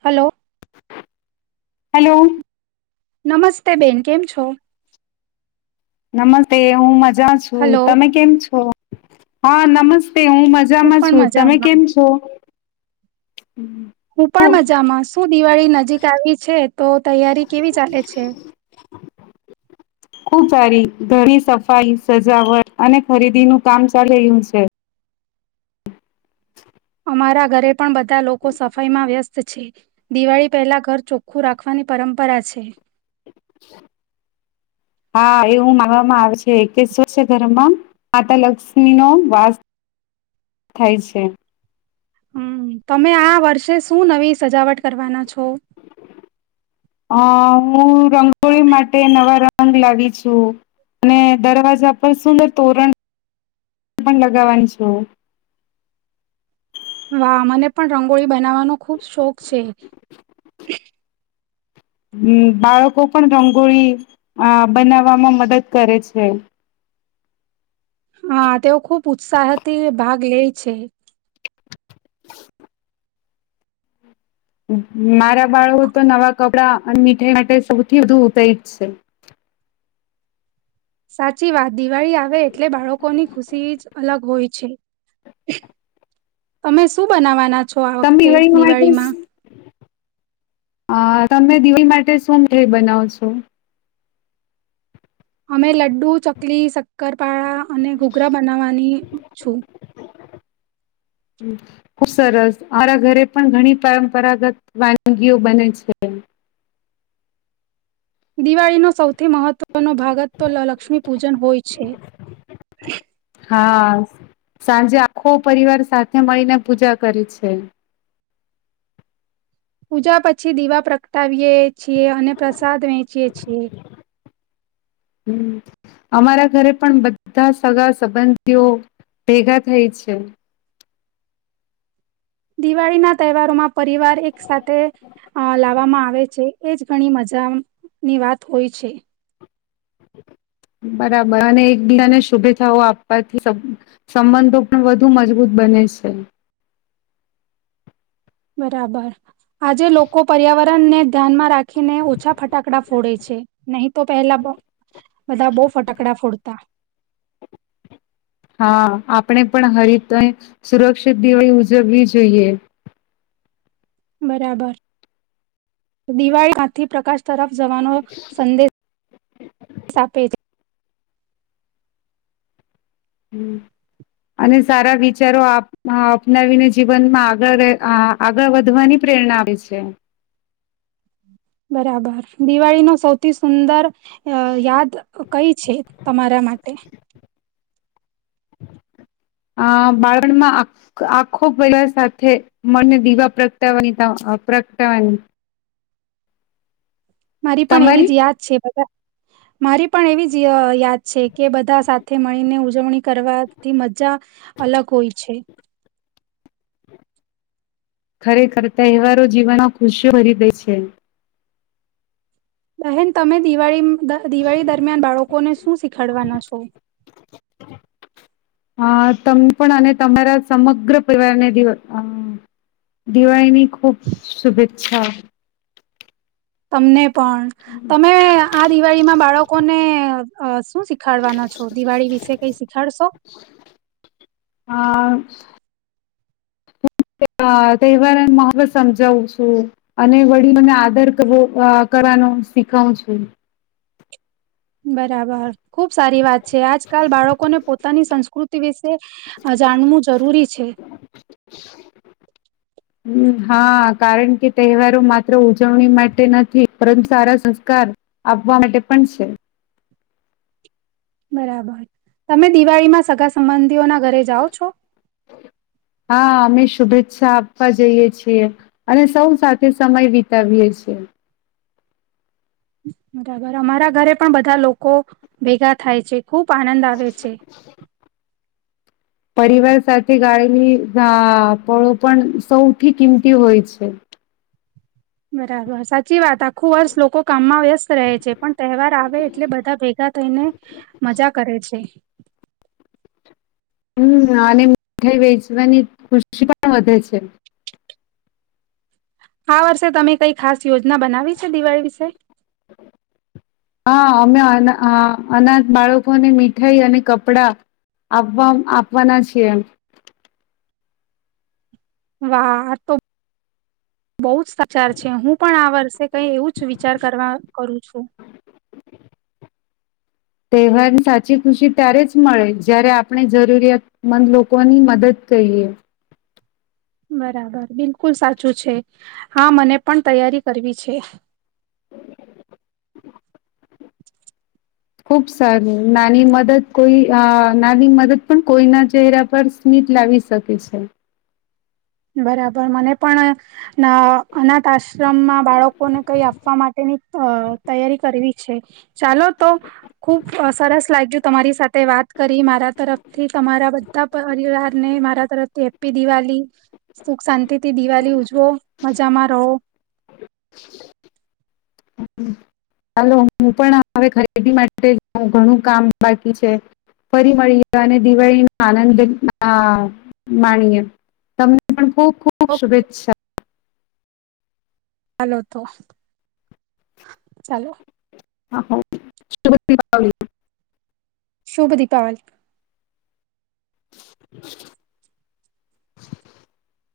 Hello. Hello. નમસ્તે બેન કેમ છો? નમસ્તે હમ જા છું. હલો તમે કેમ છો? હા. નમસ હું મજામાં પણ છું. તમે મજામાં કેમ છો? હું પણ મજામાં. શું દિવાળી નજીક આવી છે તો તૈયારી કેવી ચાલે છે? ખુબ સારી ઘરની સફાઈ, સજાવટ અને ખરીદીનું કામ ચાલી્યું છે. તમારા ઘરે પણ બધા લોકો સફાઈમાં વ્યસ્ત છે. દિવાળી પહેલા ઘર ચોખ્ખું રાખવાની પરંપરા છે. હા. એવું માનવામાં આવે છે કે છ, ઘરમાં માતા લક્ષ્મી નો વાસ થાય છે. હમ. તમે આ વર્ષે શું નવી સજાવટ કરવાના છો! અ હું રંગોળી માટે નવા રંગ લાવી છું અને દરવાજા પર સુંદર તોરણ પણ લગાવવાની છું. વા મને પણ રંગોળી બનાવાનો ખુબ શોખ છે. હમ બાળકો પણ રંગોળી આ બનાવવામાં મદદ કરે છે. હા. તેઓ ખુબ ઉત્સાહથી ભાગ લે છે. મારા બાળ તો નવા કપડા અને મીઠાઈ માટે સૌથી વધુ ઉપેજ છે સાચી વાત દિવાળી આવે એટલે બાળકોની ખુશી જ અલગ હોય છે? તમે શું બનાવવાના? છ આ વખતે દિવાળીમાં હ. તમે દીવી માટે સોમ બનાવ છો? અમે લડુ, ચકલી, શક્કર ળા અને ઘુઘરા બનાવવાની છું. ખુબ સરસ. મારા ઘરે પણ ઘણી પરંપરાગત વાનગીઓ બને છે. દિવાળીનો સૌથી મહત્વનો ભાગ જ તો લ લક્ષ્મી પૂજન હોય છે. હા સાંજે આખો પરિવાર સાથે મળીને પૂજા કરે છે. પૂજા પછી દીવા પ્રગટાવી એ છીએ અને પ્રસાદ વેહચીએ છીએ. હમ અમારા ઘરે પણ બધા સગા સંબંધીઓ ભેગા થઈ છે. દિવાળીના તહેવારોમાં પરિવાર એક સાથે અ લાવામાં આવે છે. એજ ઘણી મજાની વાત હોય છે. બરાબર અને એકબીજાને શુભેચ્છાઓ આપવાથી સબ સંબંધો પણ વધુ મજબૂત બને છે. બરાબર. આજે લોકો પર્યાવર ણ ને ધ્યાનમાં રાખીને ઓછા ફટાકડા ફોડે છે, નહીં તો પહેલા બ બધા બઉ ફટાકડા ફોડતા. હા આપણે પણ હરિતય સુરક્ષિત દિવાળી ઉજવવી જોઈએ. બરાબર, દિવાળી કાથી પ્રકાશ તરફ જવાનો, સંદે સ આપે છે. અને સારા વિચારો આપ અપનાવીને જીવનમાં આગળ આગળ વધવાની પ્રેરણા આવે છે. બરાબર, દિવાળી નું સૌથી સુંદર અ યાદ કઈ છે તમારા માટે? આ બાળપણ માં આખો બધા સાથે મને દીવા પ્રગટાવાની પ્રગટાવાની મારી પણ એવી જ તમારી યાદ છે બધા મારી પણ એવી જ અ યાદ છે કે બધા સાથે મળીને ઉજવણી કરવાથી મજા અલગ હોય છે. ખરેખર તહેવારો જીવનમાં ખુશીઓ ભરી દે છે. બહેન તમે દિવાળી દિવાળી દરમિયાન બાળકોને શું શીખાડવાના છો? અ તમ પણ અને તમારા સમગ્ર પરિવારને દ અ દિવાળીની ખુબ શુભેચ્છ ચ્છા. તમને પણ, તમે આ દિવાળીમાં બાળકોને શું શીખાડવાના છો દિવાળી વિશે કઈ શીખાડશો? [inaudible] તહેવાર મહત્વ સમજાવું છું, અને વડીલોને આદર કરવો કરવાનો શીખાવું છું. બરાબર ખુબ સારી વાત છે આજકાલ બાળકોને પોતાની સંસ્કૃતિ વિશે, જાણવું જરૂરી છે. હમ્મ હા કારણ કે તહેવારો માત્ર ઉજવણી માટે નથી પરંતુ સારા સંસ્કાર આપવા માટે પણ છે. બરાબર, તમે દિવાળીમાં સગા સંબંધીઓના ઘરે જાઓ છો? હા અમે શુભેચ્છા આપવા જઈએ છીએ, અને સૌ સાથે સમય વિતાવીએ છીએ. બરાબર અમારા ઘરે પણ બધા લોકો ભેગા થાય છે. ખૂબ આનંદ આવે છે. પરિવાર સાથે ગાળની પળો પણ સૌથી કિંમતી હોય છે. બરાબર સાચી વાત આખું વર્ષ લોકો કામમાં વેહસ સ્સ્ત રહે છે પણ તહેવાર આવે એટલે, બધા ભેગા થઈને, મજા કરે છે. હમ અને મીઠાઈ વેચવાની ખુશી પણ વધે છે. આ વર્ષે તમે કઈ ખાસ યોજના બનાવી છે દિવાળી વિશે? હા અમે અનાથ બાળકોને મીઠાઈ અને કપડા, આપવા આપવાના છીએ. વા તો બહુ જ સાચાર છે, હું પણ આ વર્ષે કઈ એવું જ વિચાર કરવા કરું છું. તહેવાર સાચી ખુશી ત્યારે જ મળે જ્યારે આપણે જરૂરિયાતમંદ લોકોની મદદ કહીએ. બરાબર બિલકુલ સાચું છે, હા મને પણ તૈયારી કરવી છે. [inaudible] ખુબ સારું નાની મદદ કોઈ નાની મદદ પણ કોઈના ચહેરા પર સ્મિત લાવી શકે છે. બરાબર મને પણ અનાથ આશ્રમમાં બાળકોને કઈ આપવા માટેની તૈયારી કરવી છે, ચાલો તો ખુબ સરસ લાગ્યું તમારી સાથે વાત, કરી મારા તરફથી તમારા બધા પરિવારને મારા તરફથી હેપી દિવાલી. સુખ શાંતિ થી દિવાળી ઉજવો મજામાં રહો. ચાલો હું પણ હવે ખરીદી માટે ઘણું કામ બાકી છે, ફરી મળીએ અને દિવાળી નો આનંદ માણીએ તમને પણ ખબ ખૂબ શુભેચ્છા. ચાલો તો ચાલો. હા શ [unintelligible] શુભદીીપાલ. [inaudible]